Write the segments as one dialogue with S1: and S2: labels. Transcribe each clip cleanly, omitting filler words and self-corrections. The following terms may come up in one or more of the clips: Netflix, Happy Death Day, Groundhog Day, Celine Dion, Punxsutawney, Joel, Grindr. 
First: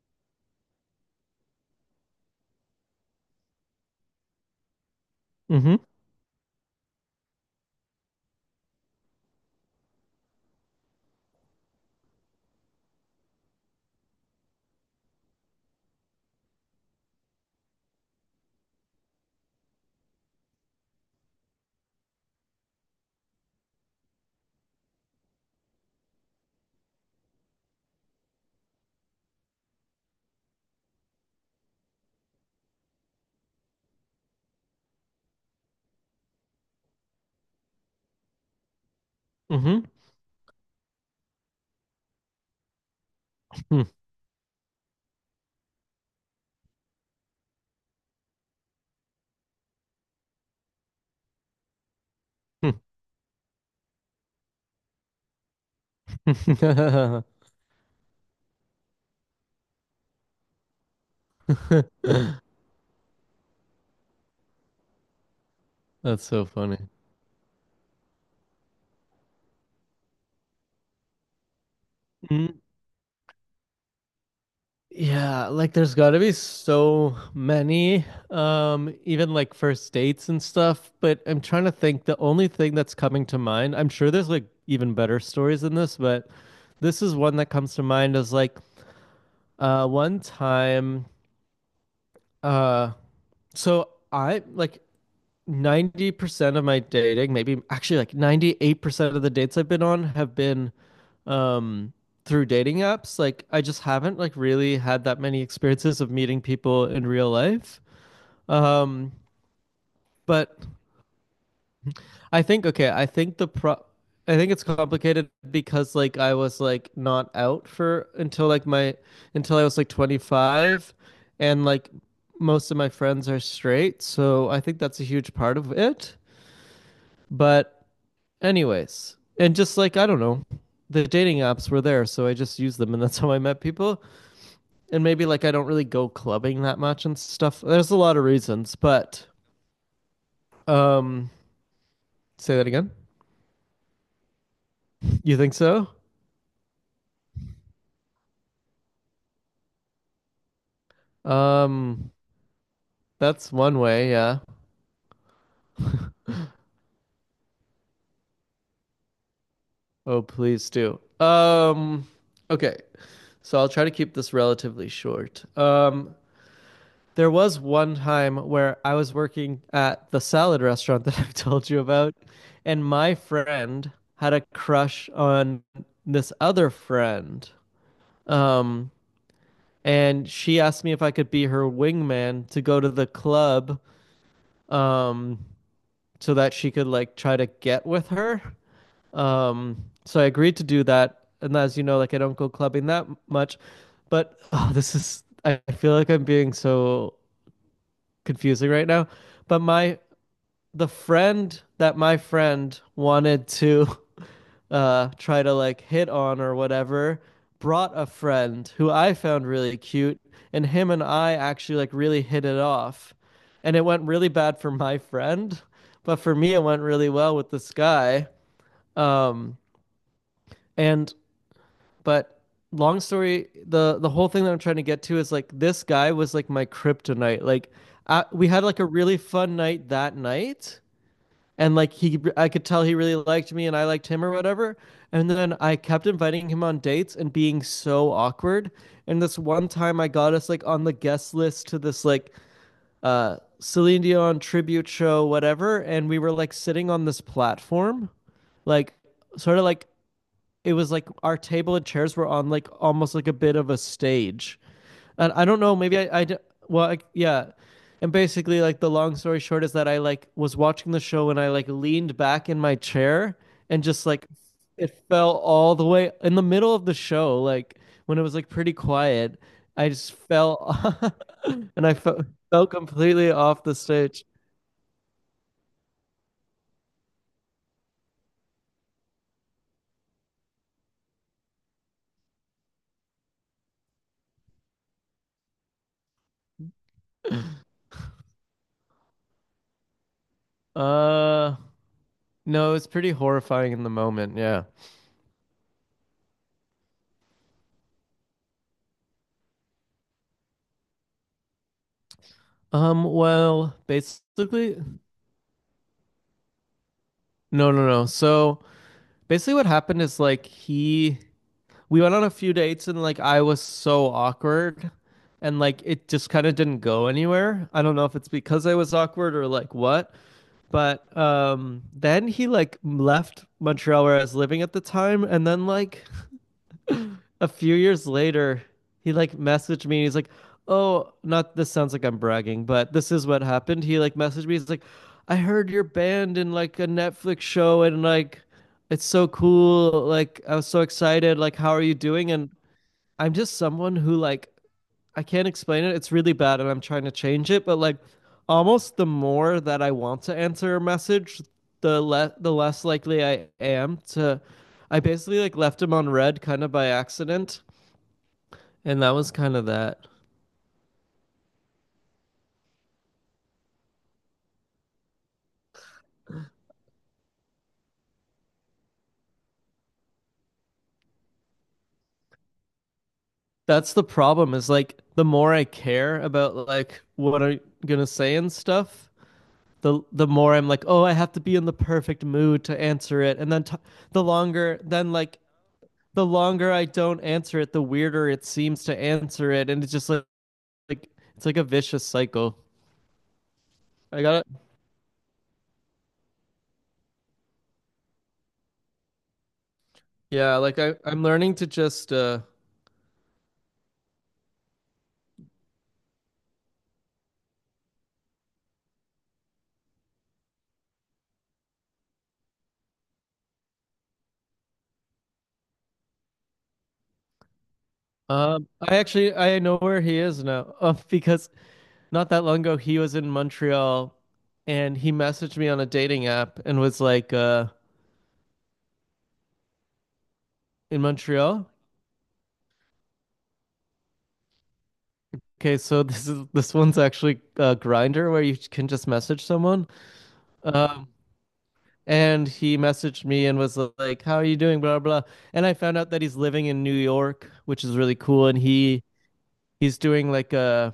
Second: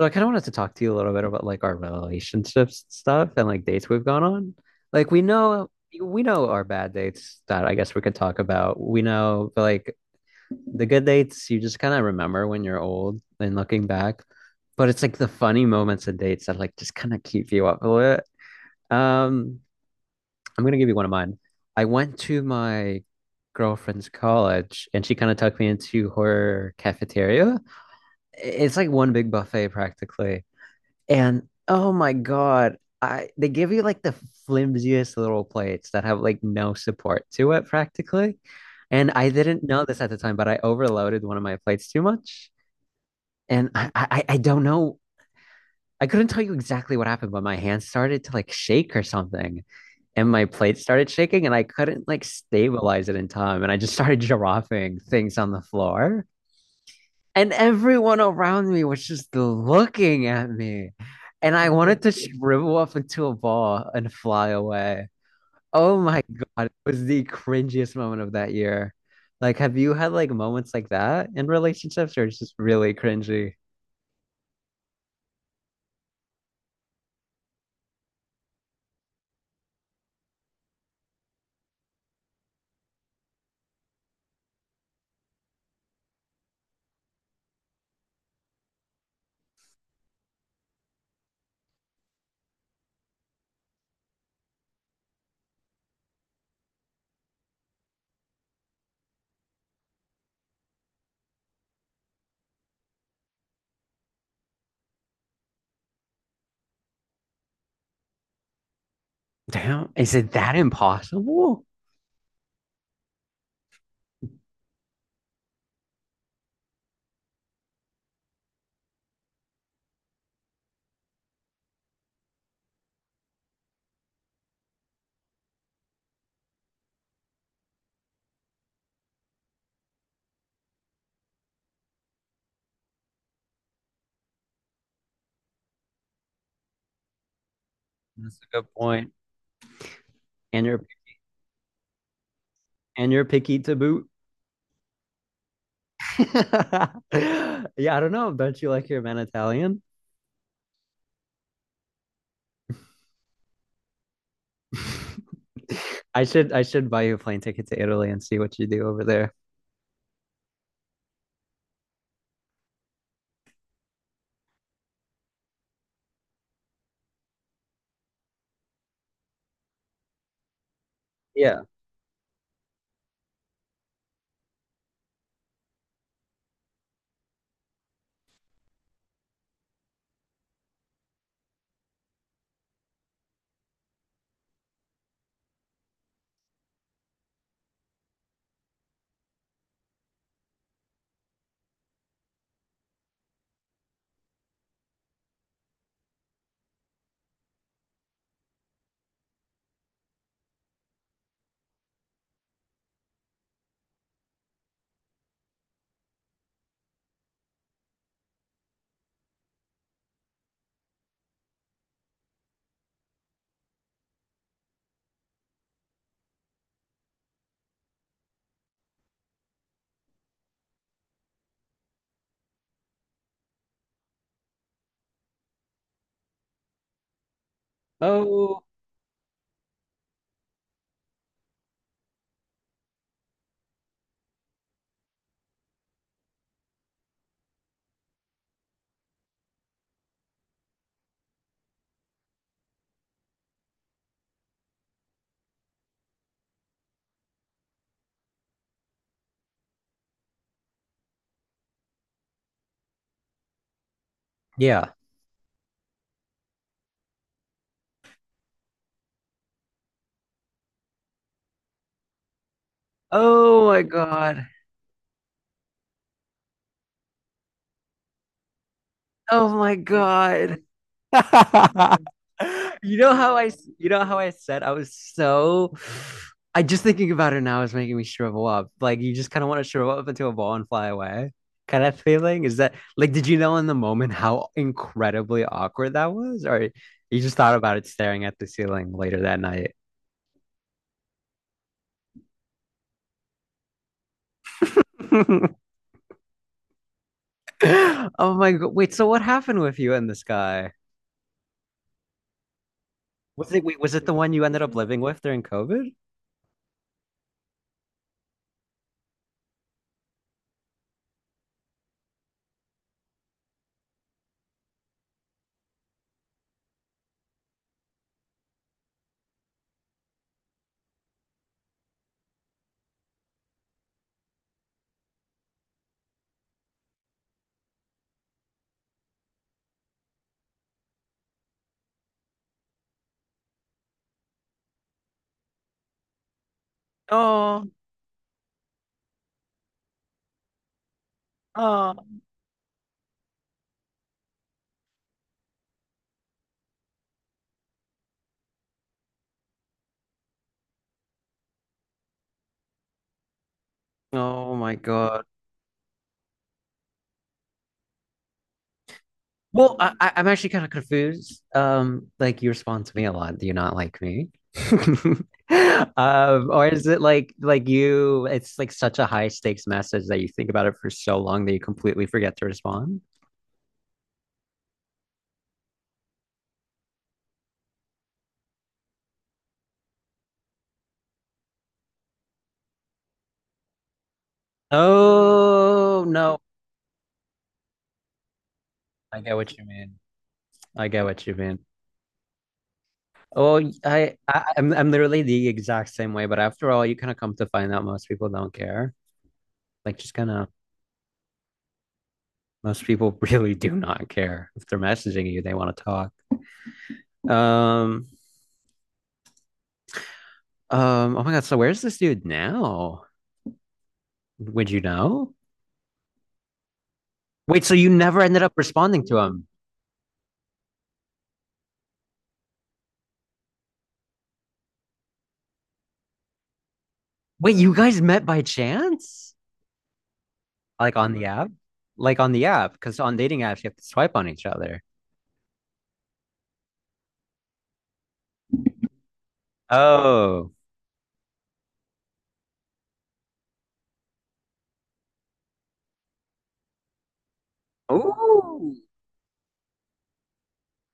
S1: So I kind of wanted to talk to you a little bit about like our relationships stuff and like dates we've gone on. Like we know
S2: Mm-hmm.
S1: we know our bad dates that I guess we could talk about. We know but like the good dates you just kind of remember when you're old and looking back. But it's like the funny moments of dates that like just kind of keep you up a little bit. Um, I'm gonna give you one of mine. I went to my girlfriend's college and she kind of took me into her cafeteria. It's like one big buffet practically and oh my God, I they give you like the flimsiest little plates that have like no support to it practically. And I didn't know this at the time, but I overloaded one of my plates too much. And I don't know. I couldn't tell you exactly what happened, but my hand started to like shake or something. And my plate started shaking and I couldn't like
S2: Mm-hmm.
S1: stabilize it in time. And I just started giraffing things on the floor and everyone around me was just looking at me. And I wanted to shrivel up into a ball and fly away. Oh my
S2: That's so
S1: God, it
S2: funny.
S1: was the cringiest moment of that year. Like, have you had like moments like that in relationships or it's just
S2: Mm,
S1: really cringy?
S2: yeah, like there's got to be so many, even like first dates and stuff. But I'm trying to think. The only thing that's coming to mind, I'm sure there's like even better stories than this, but this is one that comes to mind is like one time, uh, so I like 90% of my dating, maybe actually like 98% of the dates I've been on have been um through dating apps. Like I just haven't like really had that many experiences of meeting people in real life. Um
S1: Damn, is it
S2: but
S1: that impossible?
S2: I think, okay, I think it's complicated because like I was like not out for until like my until I was like 25, and like most of my friends are straight, so I think that's a huge part of it. But anyways, and just like I don't know, the dating apps were there, so I just used them, and that's how I met people. And maybe like I don't really go clubbing that much and stuff. There's a lot of
S1: That's a good
S2: reasons,
S1: point.
S2: but
S1: And you're
S2: um, say that again.
S1: and you're picky to boot.
S2: You think so?
S1: Yeah, I don't know. Don't you like your man Italian?
S2: Um, that's one way. Yeah.
S1: I should buy you a plane ticket to Italy and see what you do over there.
S2: Oh, please do. Okay. So I'll try to keep this relatively short. There was one time where I was working at the salad restaurant that I have
S1: Yeah.
S2: told you about, and my friend had a crush on this other friend. Um, and she asked me if I could be her wingman to go to the club, um, so that she could like try to get with her. So I agreed to do that. And as you know, like I don't go clubbing that much, but oh, this is, I feel like I'm being so confusing right now. But my the friend that my friend wanted to try to like hit on or whatever brought a friend who I found really cute, and him and I actually like really hit it off, and it went really bad for my friend, but for me it went really well with this guy. Um and but long story, the whole thing that I'm trying to get to is like this guy was like my kryptonite, like we
S1: Oh,
S2: had like a really fun night that night, and like he, I could tell he really liked me, and I liked him or whatever. And then I kept inviting him on dates and being so awkward. And this one time I got us like on the guest list to this like Celine Dion tribute show, whatever, and we were like sitting on this platform, like sort of like, it was like our table and chairs were on like almost like a bit of a stage.
S1: yeah.
S2: And I don't know, maybe I, well, I, yeah. And basically, like the long story short is that I like was watching the show and I like leaned back in my chair,
S1: Oh my
S2: and just like
S1: God.
S2: it fell all the way in the middle of the show, like when it was like pretty quiet.
S1: Oh my
S2: I just
S1: God.
S2: fell and fell
S1: You know
S2: completely
S1: how I.
S2: off the
S1: you know how
S2: stage.
S1: I said I was so I just thinking about it now is making me shrivel up. Like you just kind of want to shrivel up into a ball and fly away. Kind of feeling is that like did you know in the moment how incredibly awkward that was? Or you just thought about it staring at the ceiling later that night?
S2: Uh, no, it's pretty horrifying in the moment. Yeah.
S1: Oh my God. Wait, so what happened with you and this guy? Was it
S2: Well,
S1: wait, was it the one you ended up
S2: basically,
S1: living with during COVID?
S2: no, no, no. So basically, what happened is like we went on a few dates, and like I was so awkward, and like it just kind of didn't go anywhere. I don't know if it's because I was awkward or like what, but then he like left Montreal where I was living at the time, and then like a few years later, he like messaged me and he's like, oh, not, this sounds like I'm bragging, but this is what happened. He like messaged me, he's like, I heard your band in like a Netflix
S1: Oh,
S2: show, and like it's so cool. Like I was so excited. Like, how are
S1: oh.
S2: you doing? And I'm just someone who, like, I can't explain it. It's really bad and I'm trying to change it, but like almost the more that I want to answer a message, the less likely I am to.
S1: Oh my
S2: I
S1: God.
S2: basically like left him on red kind of by accident, and that was kind of
S1: Well, I,
S2: that.
S1: I- I'm actually kind of confused. Like you respond to me a lot. Do you not like me? Or is it like you, it's like such a high stakes message that you think about it for so long that you completely forget to respond?
S2: That's the problem, is like the more I care about like what I'm gonna say and stuff, the more I'm like, oh, I have to be in the perfect mood to answer it, and then the longer then like
S1: Oh
S2: the
S1: no,
S2: longer I don't answer it, the weirder it seems to
S1: I get
S2: answer
S1: what you
S2: it, and it's
S1: mean.
S2: just
S1: I get
S2: like
S1: what you
S2: it's like
S1: mean.
S2: a vicious cycle.
S1: Oh, I,
S2: I got
S1: I
S2: it.
S1: I'm I'm literally the exact same way, but after all, you kind of come to find out most people don't care. Like just kind of
S2: Yeah, like I'm learning to just
S1: most people really do not care if they're messaging you, they want to talk. Um, oh my God, so where's this dude now? Would you know? Wait, so you never ended up
S2: I
S1: responding to
S2: actually,
S1: him?
S2: I know where he is now. Because not that long ago, he was in Montreal and he messaged me on a dating app and was like
S1: Wait, you guys met by chance? Like
S2: in
S1: on the app?
S2: Montreal.
S1: Like on the app, because on dating apps you have to swipe on each other.
S2: Okay, so this one's actually a grinder where you can just message someone.
S1: Oh.
S2: um and he messaged me and was like, how are you doing, blah blah, and I found out that he's living in New York, which is really cool, and
S1: Ooh.
S2: he's doing like a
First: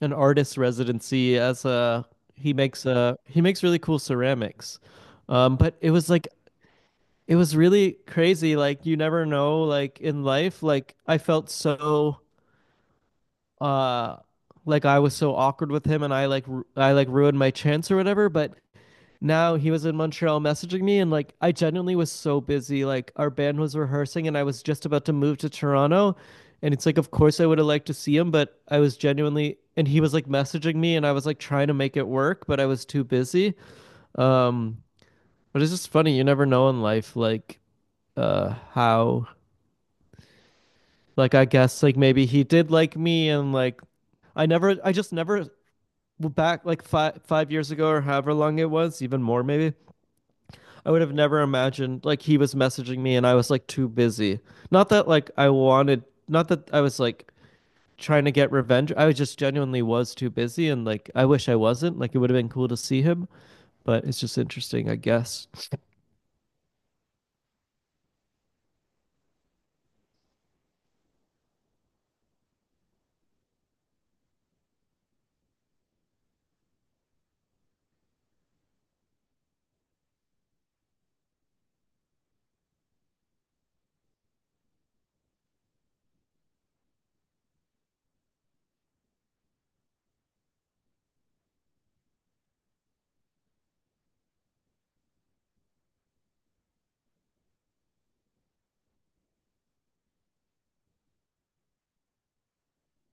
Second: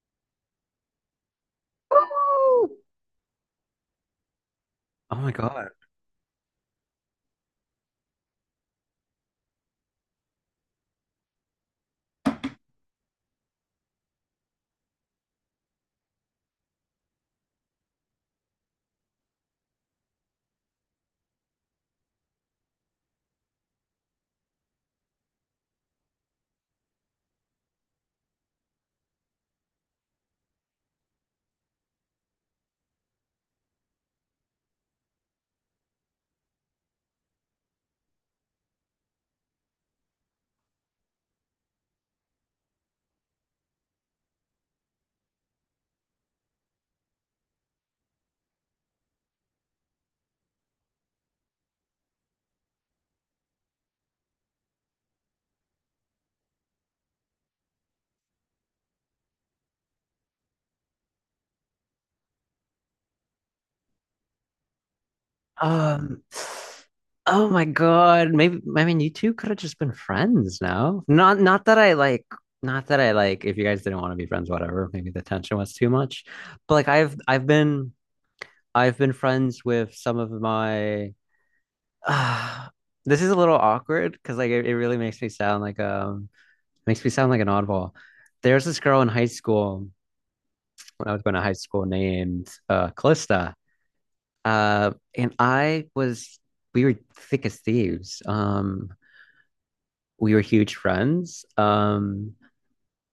S2: an artist residency as a
S1: Ooh.
S2: he makes really cool ceramics.
S1: Oh my God.
S2: But it was like, it was really crazy. Like you never know, like in life, like I felt so uh like I was so awkward with him, and I like ruined my chance or whatever, but now he was in Montreal messaging me, and like I genuinely was so busy. Like our band was rehearsing, and I was just about to move to Toronto, and it's like, of course I would have liked to see him, but I was genuinely, and he was like messaging me, and I was like trying to make it work, but I was too busy. Um but it's just funny, you never know in life like how. Like I guess like maybe he did like me, and like I just never, well, back like five years ago, or however long it was, even more maybe. I would have never imagined like he was messaging me, and I was like too busy. Not that like I wanted, not that I was like trying to get revenge. I just genuinely was too busy and like I wish I wasn't. Like it would have been cool to see him, but it's just interesting, I guess.
S1: Um, oh my God. Maybe I mean you two could have just been friends now. Not not that I like not that I like if you guys didn't want to be friends, whatever. Maybe the tension was too much. But like I've been friends with some of my this is a little awkward because like it really makes me sound like makes me sound like an oddball. There's this girl in high school when I was going to high school named Calista. And I was, we were thick as thieves. We were huge friends.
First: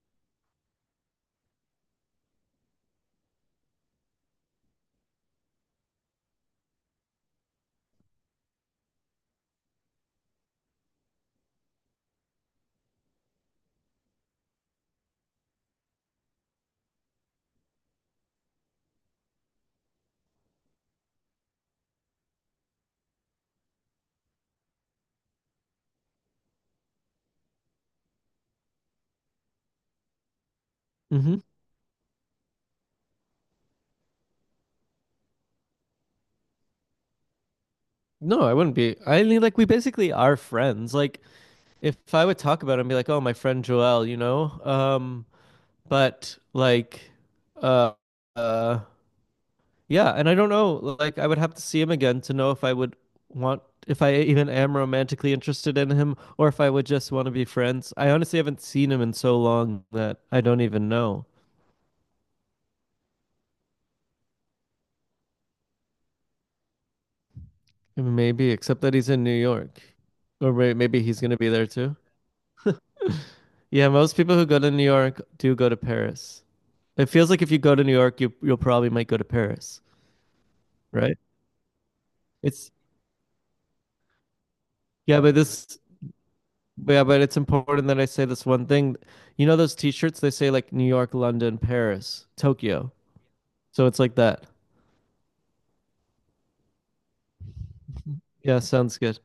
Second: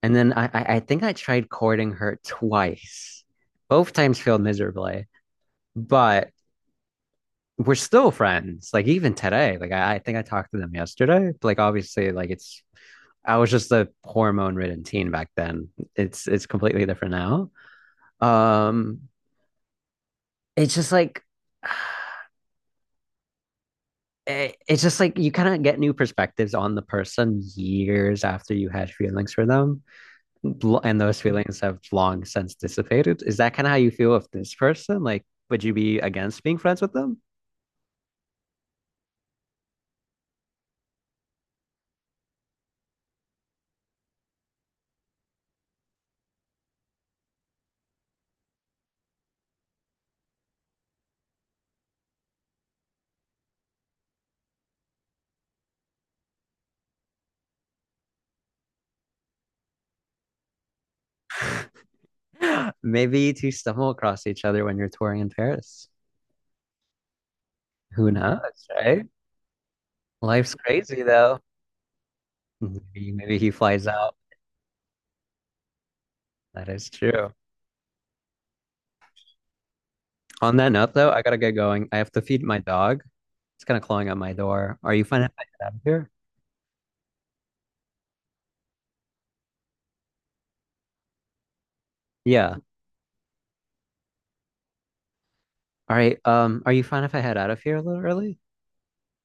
S1: And then I think I tried courting her twice. Both times failed miserably, but we're still friends. Like even today, like I think I talked to them yesterday. Like obviously, like it's I was just a hormone-ridden teen back then. It's completely different now. Um, it's just like eh, it's just like you kind of get new perspectives on the person years after you had feelings for them, and those
S2: hmm
S1: feelings have long since dissipated. Is that kind of how you feel with this person? Like, would you be against being friends with them?
S2: No, I wouldn't be. I mean, like we basically are friends. Like, if I would talk about it and be like, oh, my friend Joel, but like, uh, uh, yeah. And I don't know, like, I would have to see him again to know if I would want, if I even am romantically interested in him, or if I would just want to be friends. I honestly haven't seen him in so long that I don't even know.
S1: Maybe to stumble across each other when you're touring in Paris. Who
S2: Maybe,
S1: knows,
S2: except that
S1: right?
S2: he's in New York, or
S1: Life's
S2: maybe
S1: crazy
S2: he's gonna
S1: though.
S2: be there too.
S1: Maybe, maybe he flies
S2: Yeah,
S1: out.
S2: most people who go to New York do go to Paris.
S1: That is
S2: It feels
S1: true.
S2: like if you go to New York, you'll probably might go to Paris,
S1: On that note, though,
S2: right?
S1: I gotta get going. I have to feed my
S2: It's
S1: dog. It's kind of clawing at my door. Are you
S2: Yeah,
S1: fine if
S2: but
S1: I get out
S2: this,
S1: of here?
S2: yeah, but it's important that I say this one thing. You know those T-shirts? They say like New York, London, Paris,
S1: Yeah.
S2: Tokyo. So it's like that.
S1: All right. Are you fine if I head out of here a little early?
S2: Yeah, sounds good.